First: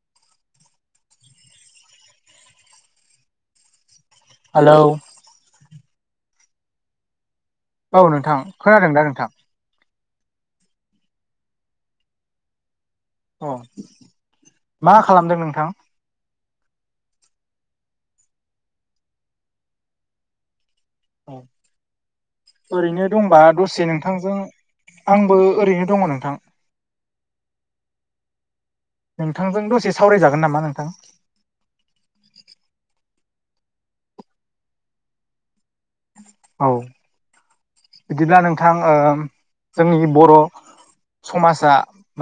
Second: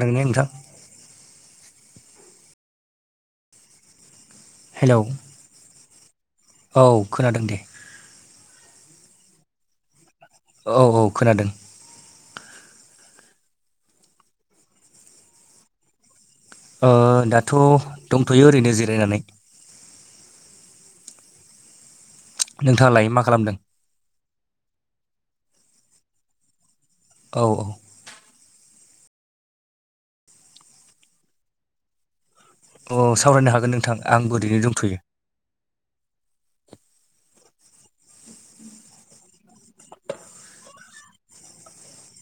लांनाय नोंथां हेलौ औ खोनादों दे औ नोंथां खोनादों दा नोंथां औ औ खोनादों अ मा खालामदों नोंथां दाथ' दंथ'यो ओरैनो जिरायनानै औ नोंथाङालाय ओरैनो मा दंबा खालामदों दसे नोंथांजों आंबो ओरैनो दङ नोंथां औ औ नोंथांजों दसे सावरायजागोन नामा नोंथां अ सावरायनो हागोन नोंथां आं गोदैनो दंफैयो औ बिदिब्ला नोंथां जोंनि बर' समाजा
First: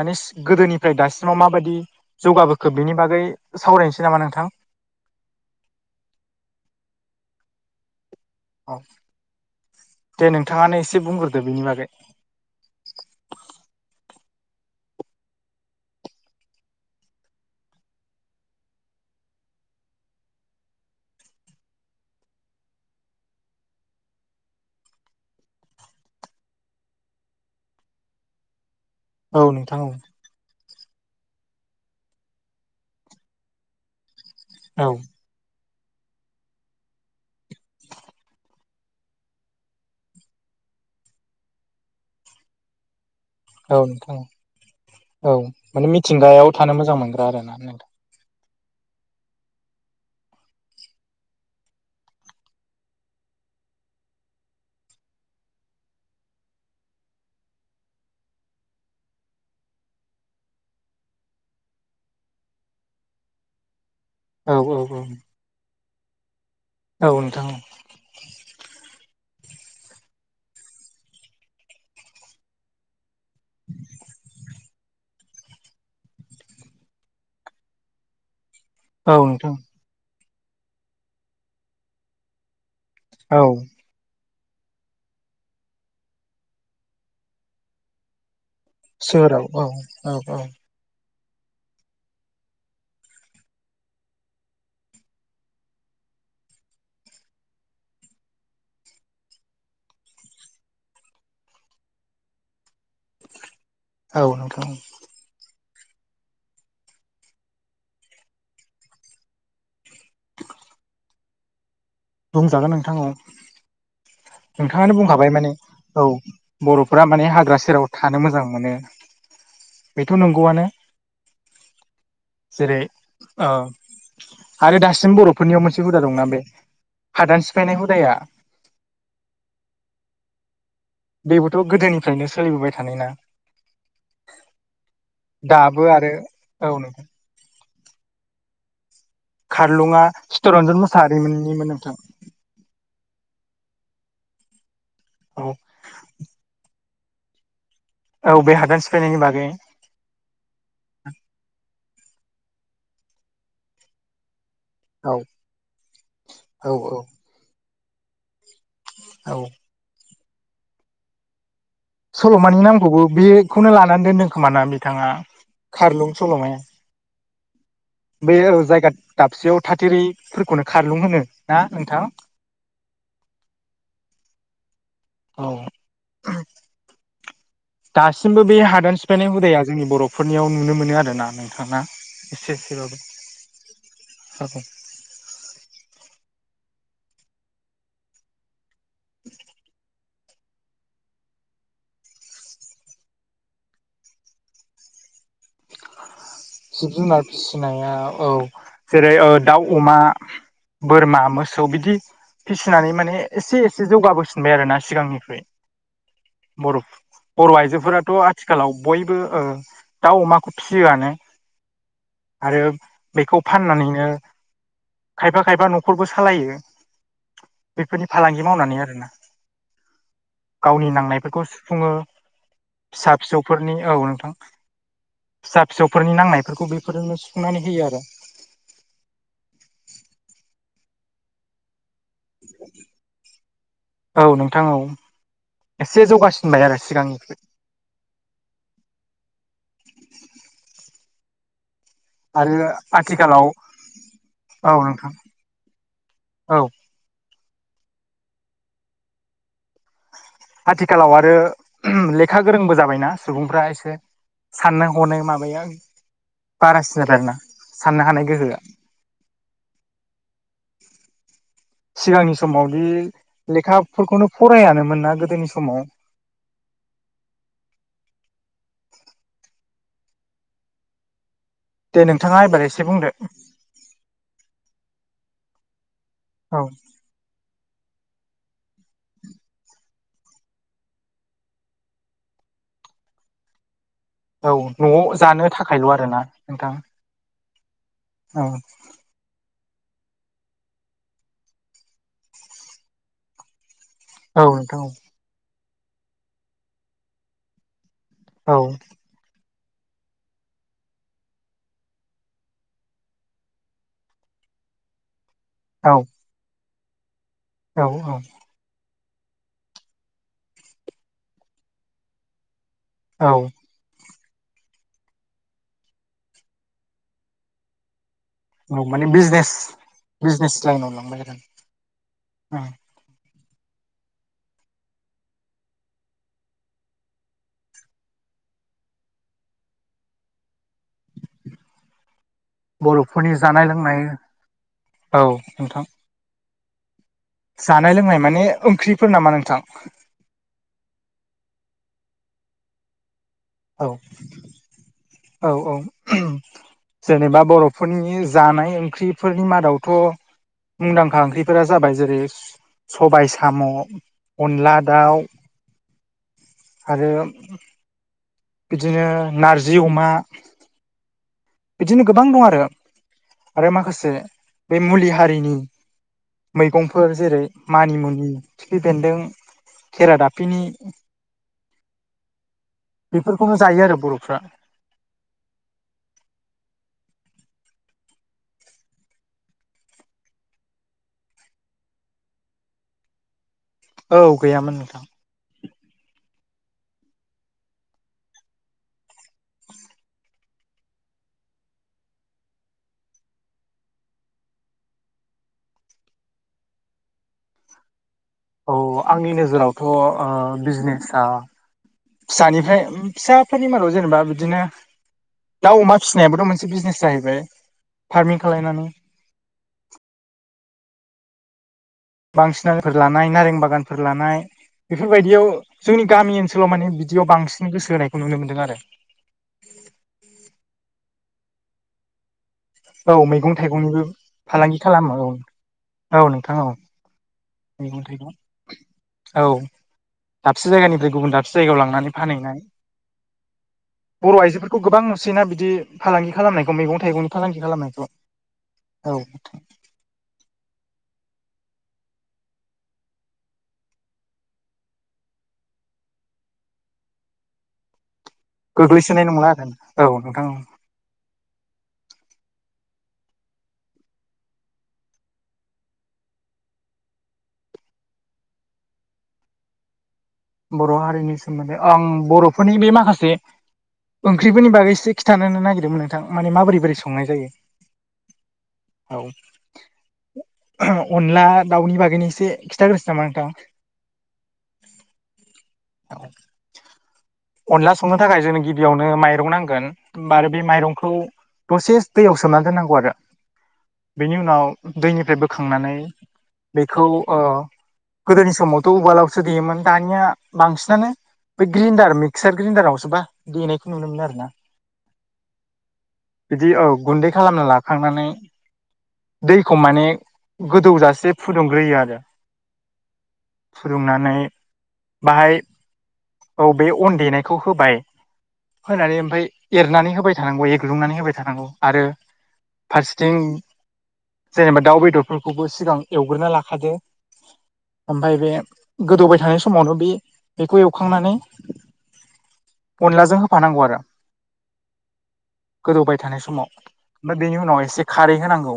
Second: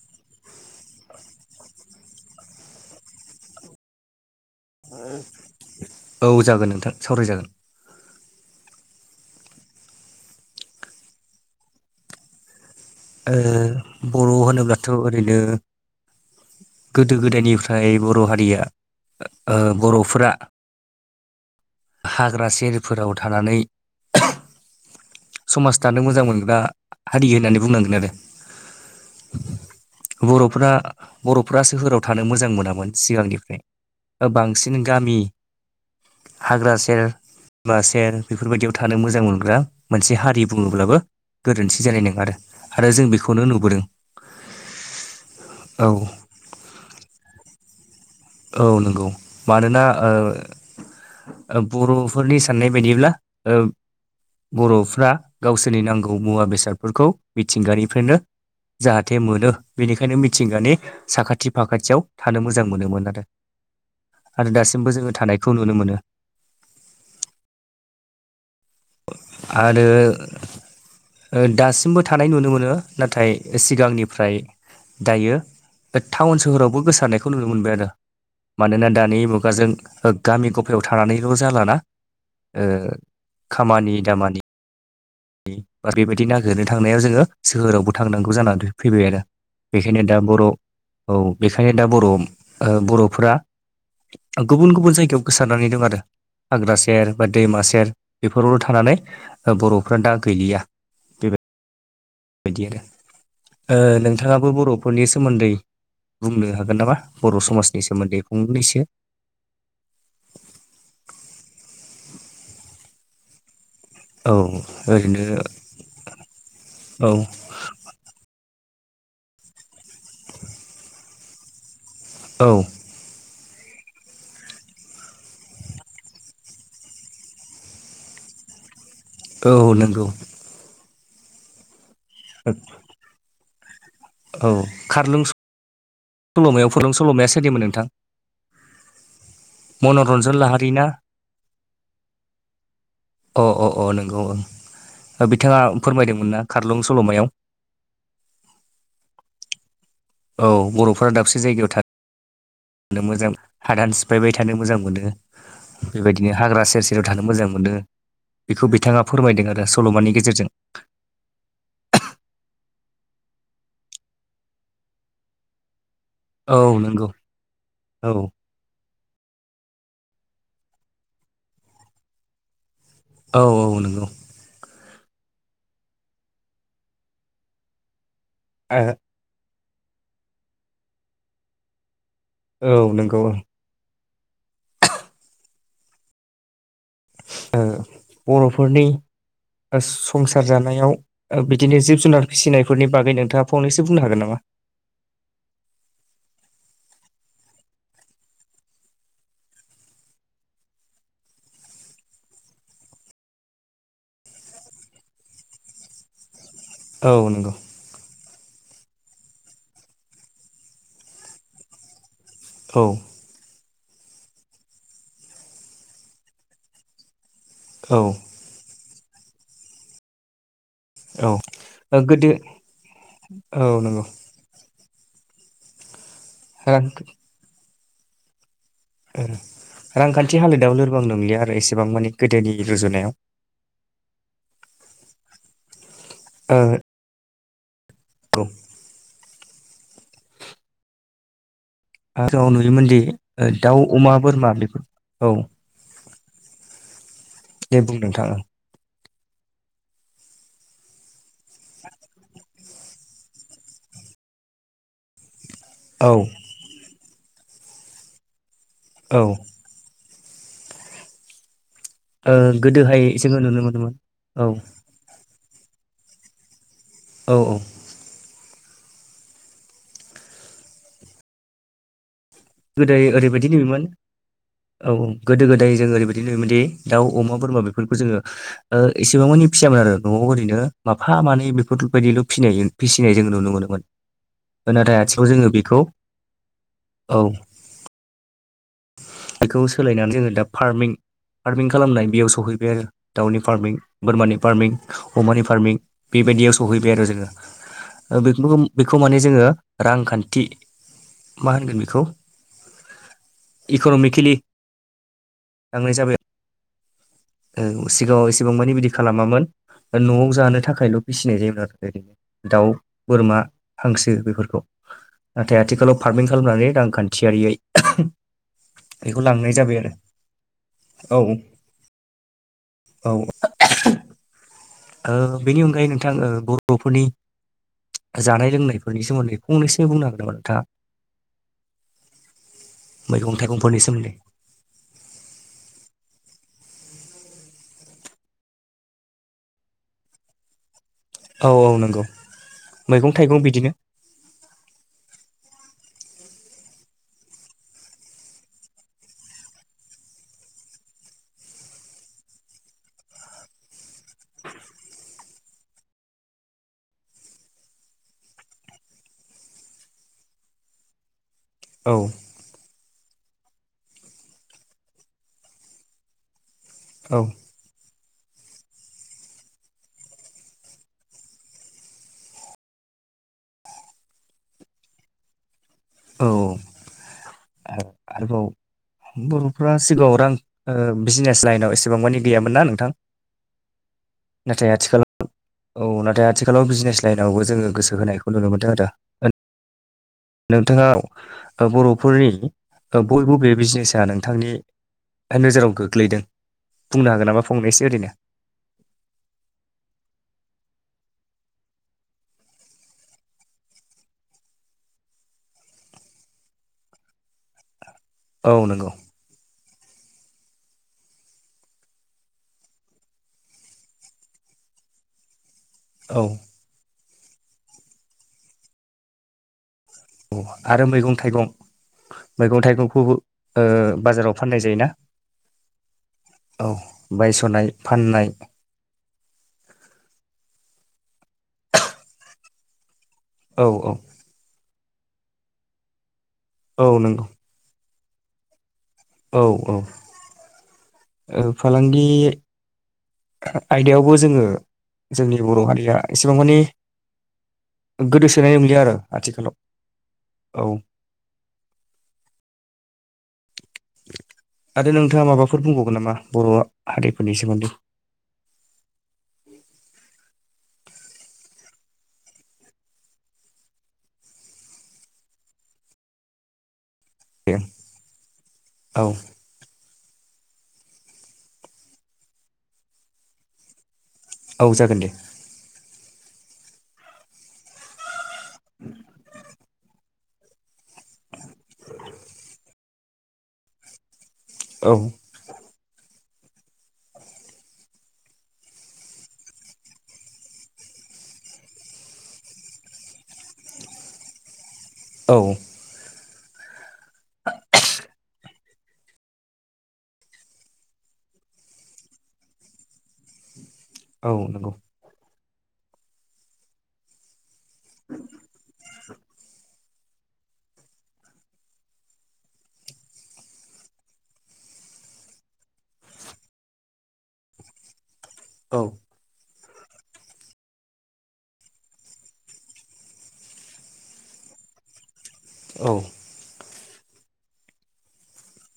माने गोदोनिफ्राय दासिमाव माबायदि जौगाबोखोब बिनि बागै सावरायनोसै नामा नोंथां औ जागोन नोंथां सावरायजागोन औ दे नोंथाङानो एसे बुंग्रोदो बेनि बागै ओ बर' होनोब्लाथ' ओरैनो गोदो गोदायनिफ्राय बर' हारिया बर'फोरा हाग्रा सेरफोराव थानानै समाज दानो मोजां मोनग्रा हारि होननानै बुंनांगोन आरो औ नोंथां औ बर'फा बर'फ्रा सोहाव थानो मोजां मोनामोन सिगांनिफ्राय बांसि बांसिन औ गामि हाग्रा सेर बा सेर बेफोरबायदियाव थानो मोजां मोनग्रा मोनसे हारि बुङोब्लाबो गोरोन्थि जानाय नङा आरो आरो जों बेखौनो नुबगदों औ नोंथां औ औ माने मिथिंगायाव थानो मोजां मोनग्रा आरोना नोंथां औ नंगौ मानोना बर'फोरनि साननाय बायदिब्ला बर'फ्रा गावसोरनि नांगौ मुवा बेसादफोरखौ मिथिंगानिफ्रायनो जाहाथे मोनो बेनिखायनो मिथिंगानि साखाथि फाखाथियाव थानो मोजां मोनोमोन आरो औ आरो औ औ दासिमबो जोङो थानायखौ नुनो मोनो औ नोंथां आरो दासिमबो थानाय नुनो मोनो नाथाय सिगांनिफ्राय दायो बे टाउन सोहोरावबो गोसारनायखौ नुनो मोनबाय आरो मानोना औ दानि नोंथां मुगाजों गामि गफायाव थानानैल' जालाना औ खामानि दामानि बेबायदि नागिरनो थांनायाव जोङो सोहोरावबो थांनांगौ जानानै फैबाय आरो सोहोराव औ बेखायनो औ दा बर' औ बेखायनो दा बर' बर'फोरा गुबुन गुबुन जायगायाव गोसारनानै दं आरो हाग्रा सेर बा दैमा सेर बेफोरावल' थानानै बर'फ्रा दा गैलिया बेबायदि आरो औ नोंथाङाबो नोंथां बर'फोरनि सोमोन्दै बुंनो हागोन नामा बर' समाजनि सोमोन्दै फंनैसो? बुंजागोन नोंथां औ औ नोंथाङानो ओरैनो बुंखाबाय माने औ बर'फोरा औ माने हाग्रा सेराव थानो मोजां मोनो बेथ' नंगौआनो। औ जेर औ आरो दासिम बर'फोरनियाव मोनसे हुदा दंना बे हादान सिफायनाय हुदाया औ नंगौ बेबोथ' गोदोनिफ्रायनो ओ सोलिबोबाय थानाय ना औ खारलुं स दाबो आरो सल'मायाव औ फ ददों नोंथां सल'माया सोदोममोन नोंथां? खारलुङा मनरन्जन लाहारि चितरन्जन ना मुसाहारि मोननिमोन नोंथां। अ अ अ नंगौ औ बिथाङा फोरमायदोंमोन ना खारलं सल'मायाव औ बे हादान सिफायनायनि बागै औ बर'फोरा दाबसे जायगायाव था थानो मोजां हादान सिफायबाय थानो मोजां मोन औ बेबायदिनो हाग्रा औ सेर औ सेराव थानो मोजां मोनो बेखौ बिथाङा औ फोरमायदों आरो स सल'मानि गेजेरजों सल'मानि नामखौबो बेखौनो लानानै दोनदों खोमा ना बिथाङा खारलुं सल'माया औ नोंगौ। बे औ जायगा दाबसेयाव थाथेरैफोरखौनो खारलुं होनो ना नोंथां? औ औ नंगौ औ दासिमबो बे हादान सिफायनाय हुदाया जोंनि बर'फोरनियाव नुनो मोनो आरोना नोंथाङा औ नंगौ ओं। [unintelligible] ओ बर'फोरनि स संसार जानायाव बिदिनो जिब जुनार फिसिनायफोरनि बागै नोंथाङा फंनैसो बुंनो हागोन नामा? जिब जुनार फिसिनाया औ जेरै दाउ अमा बोरमा मोसौ बिदि फिसिनानै माने एसे एसे जौगाबोफिनबाय आरो ना सिगांनिख्रुइ बर' औ नंगौ बर' आइजोफोराथ' आथिखालाव बयबो दाउ अमाखौ फिसियोआनो आरो औ बेखौ फाननानैनो खायफा खायफा न'खरबो सालायो औ बेफोरनि फालांगि मावनानै आरोना गावनि ओ नांनायफोरखौ सुफुङो गोदो फिसा फिसौफोरनि औ नोंथां। फिसा फिसौफोरनि नांनायफोरखौ रां बेफोरजोंनो सुफुंनानै होयो आरो। रांखान्थि हालोदाव लोरबां नंलिया आरो एसेबां मानिे गोदोनि रुजुनायाव। औ नोंथां औ एसे ओ जौगासिनबाय आरो सिगांनिख्रुइ [unintelligible] आरो जाव नुयोमोनदि दाउ अमा बोरमा औ नोंथां बेफोर औ औ दे बुं नोंथां आथिखालाव आरो लेखा गोरोंबो जाबायना सुबुंफ्रा एसे। साननाय हनाय माबाया औ बारासो जादो आरोना साननो हानाय गोहोआ औ सिगांनि समावदि गोदोहाय जोङो नुनो मोनोमोन लेखाफोरखौनो औ फरायानोमोन ना गोदोनि समाव औ औ दे नोंथाङा एबार एसे गोदाय बुंदो ओरैबायदि नुयोमोन औ औ गोदो गोदाय जों ओरैबायदि नुयोमोनदि औ दाउ अमा बोरमा बेफोरखौ जोङो ओ एसेबां मानि फियामोन आरो न'आव ओरैनो माफा मानै बेफोरबायदिल' फिनाय फिसिनाय जोङो नुनो मोनोमोन। औ नाथाय न'आव आथिखालाव जोङो जानो बेखौ थाखायल' आरोना नोंथां? औ। औ। बेखौ सोलायनानै जोङो दा फार्मिं फार्मिं खालामनाय बेयाव सहैबाय आरो दाउनि फार्मिं। बोरमानि औ फार्मिं नोंथां अमानि फार्मिं बेबायदियाव सहैबाय आरो जोङो ओ औ औ बे [unintelligible] खौ माने जोङो रांखान्थि मा होनगोन बे खौ इक'नमिकेलि औ लांनाय जाबाय औ औ सिगाङाव एसेबां मानि बिदि खालामामोन न'आव जानो थाखायल' फिसिनाय जायोमोन आरो ओरैनो दाउ औ बोरमा हांसो बेफोरखौ नाथाय आथिखालाव फार्मिं खालामनानै रांखान्थियारियै औ माने बेखौ बिजनेस लांनाय जाबाय आरो बिजनेस लाइनाव औ लांबाय आरो ओं। औ। ओ बेनि अनगायै नोंथां ओ बर'फोरनि जानाय लोंनायफोरनि सोमोन्दै फंनैसो बुंनो हागोन नामा नोंथाङा? बर'फोरनि मैगं जानाय थाइगंफोरनि लोंनाय सोमोन्दै? औ नोंथां। जानाय लोंनाय माने ओंख्रिफोर नामा नोंथां? औ औ नंगौ मैगं थाइगं बिदिनो। औ औ औ [unintelligible] जेनेबा बर'फोरनि जानाय ओंख्रिफोरनि मादावथ' मुंदांखा ओंख्रिफोरा जाबाय जेरै सबाय साम' अनला दाउ आरो बिदिनो नारजि अमा औ बिदिनो गोबां दं आरो आरो माखासे बे मुलि हारिनि मैगंफोर औ। जेरै मानिमुनि खिफि बेन्दों खेरा दाफपिनि बेफोरखौनो जायो आरो बर'फ्रा। औ औ। आरोबाव बर'फ्रा सिगाङाव रां ओ बिजनेस लाइनाव एसेबां मानि गैयामोन ना नोंथां? औ नाथाय गैयामोन नोंथां। आथिखालाव औ नाथाय आथिखालाव बिजनेस लाइनावबो जोङो गोसो होनायखौ नुनो मोनदों आरो। नोंथाङाव बर'फोरनि बयबो बे बिजनेसा नोंथांनि नोजोराव गोग्लैदों बुंनो हागोन नामा फंनोसै ओरैनो? औ आंनि नोजोरावथ' बिजनेसा फिसानिफ्राय फिसाफोरनि मादाव जेनेबा बिदिनो दाउ अमा फिसिनायाबोथ' मोनसे बिजनेस जाहैबाय फार्मिं औ नंगौ खालायनानै बांसिना फोर लानाय नारें बागानफोर लानाय बेफोरबायदियाव जोंनि औ गामि सोलाव माने बिदियाव बांसिन गोसो होनायखौ नुनो मोन्दों आरो। औ आरो मैगं थाइगं। मैगं थाइगंखौबो औ मैगं ओ थाइगंनिबो बाजाराव फाननाय फालांगि जायोना। खालामो औ औ बायस'नाय मैगं थाइगं फाननाय औ दाबसे जायगानिफ्राय गुबुन दाबसे जायगायाव लांनानै फानहैनाय। औ औ। बर' आइजोफोरखौ गोबां नुसैना बिदि फालांगि खालामनायखौ औ मैगं नंगौ थाइगंनि फालांगि खालामनायखौ। औ औ ओ फालांगि आयदायावबो जोङो जोंनि बर' हारिया एसेबां मानि गोदोसोनाय नंलिया आरो गोग्लैसोनाय नंला आरो औ नोंथां आथिखालाव औ आरो नोंथाङा माबाफोर बुंबावगोन नामा बर' हारिफोरनि सोमोन्दै? बर' हारिनि सोमोन्दै आं बर'फोरनि बे माखासे ओंख्रिफोरनि बागैसो खिथानो नों नागिरदोंमोन नोंथां माने माबोरै बोरै स संनाय जायो औ अनला दाउनि बागैनो एसे खिन्थाग्रोसै नामा नोंथां? औ जागोन दे [inaudible] अनला संनो थाखाय जोंनो गिबियावनो माइरं नांगोन। होमबा आरो बे माइरंखौ दसे दैयाव सोमनानै दोननांगौ आरो। बेनि उनाव औ दैनिफ्राय बोखांनानै बेखौ ओ गोदोनि समावथ' उवालावसो देयोमोन दानिया बांसिनानो बै ग्रिनडार मि मिक्सार ग्रेन्डारावसो बा देनायखौ नुनो मोनो आरो ना। औ बिदि औ गुन्दै खालामना लाखांनानै दैखौ माने गोदौजासे फुदुंग्रोयो आरो फुदुंनानै औ नंगौ बाहाय औ बे अन देनायखौ होबाय फोनानै ओमफाय एरनानै होबाय थानांगौ एग्लुंनानै होबाय थानांगौ आरो फारसेथिं जेनेबा दाउ बेदरफोरखौबो सिगां एवग्रोना लाखादो ओमफाय बे औ गोदौबाय थानाय समावनो बे बेखौ एवखांनानै अनलाजों होफानांगौ आरो औ गोदौबाय थानाय समाव। ओमफाय बेनि उनाव एसे खारै होनांगौ।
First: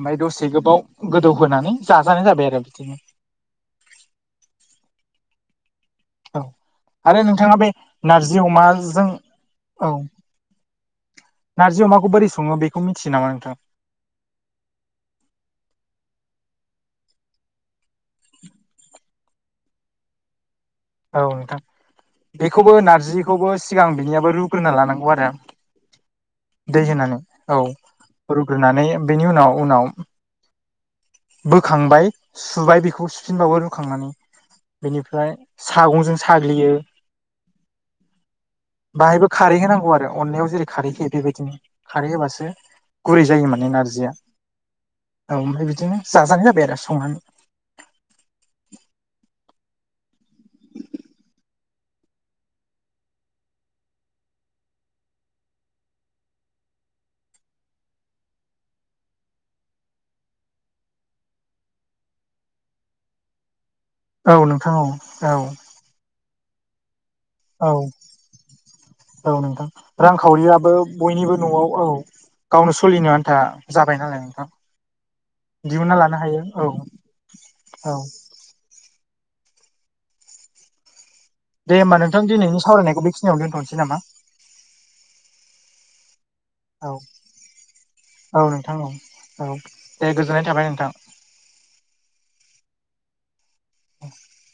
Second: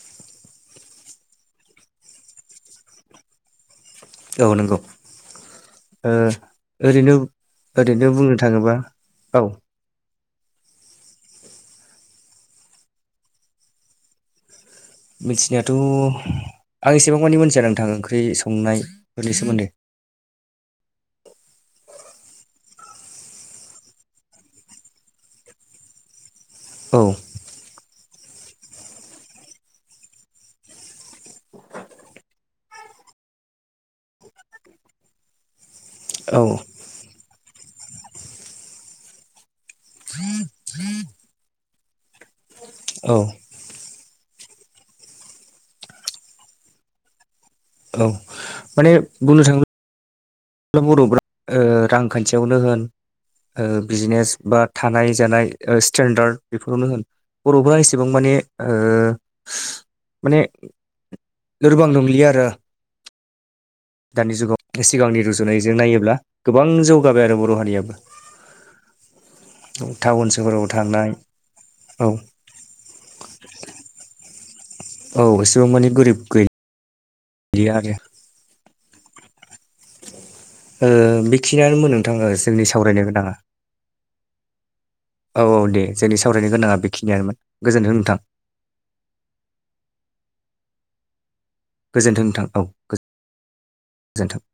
ओमफाय दसे गोबाव गोदौ होनानै जाजानाय जाबाय आरो बिदिनो। औ नोंगौ। ओ औ ओरैनो आरो नोंथाङा बे ओरैनो बुंनो नारजि थाङोबा अमाजों औ। औ नारजि अमाखौ बोरै सङो बेखौ मिथियो नामा नोंथां? मिथिनायाथ' आं एसेबां मानि मोनथिया नोंथां ओंख्रि संनायफोरनि सोमोन्दै औ नोंथां बेखौबो नारजिखौबो सिगां बिनियाबो रुग्रोना लानांगौ आरो। दै औ होनानै औ रुग्रोनानै बेनि उनाव उनाव बोखांबाय सुबाय बेखौ सुफिनबावो रुखांनानै बेनिफ्राय सागंजों औ साग्लियो। [inaudible] बाहायबो खारै होनांगौ आरो अनलायाव जेरै खारै होयो बेबायदिनो खारै होबासो औ गुरै जायो माने नारजिया औ ओमफ्राय बिदिनो जाजानाय जाबाय आरो संनानै। औ माने बुंनो थाङो बा बर'फ्रा ओ रांखान्थियावनो होन ओ बिजनेस बा थानाय जानाय ओ स्टेेनडार्ड बेफोर [unintelligible] नो होन बर'फोरा एसेबां माने ओ माने लोरबां नंलिया आरो औ दानि नोंथां जुगाव औ सिगांनि औ रुजुनाय जों नायोब्ला गोबां जौगाबाय आरो बर' औ हारियाबो औ नोंथां टाउन सोहोराव रांखावरियाबो थांनाय बयनिबो न'आव औ गावनो सलिनो आन्था जाबाय नालाय नोंथां औ एसेबां माने दिहुन्ना गोरिब लानो हायो औ [unintelligible] औ आरो ओ बिखिनियानोमो नोंथां ओ जोंनि सावरायनो गोनाङा दोथ'नोसै नामा? औ औ दे जोंनि सावरायनो गोनाङा औ बेखिनियानोमोन गोजोन्थों नोंथां। औ नोंथां औ औ दे गोजोननाय थाबाय नोंथां। गोजोन्थों नोंथां औ गोजोनथों।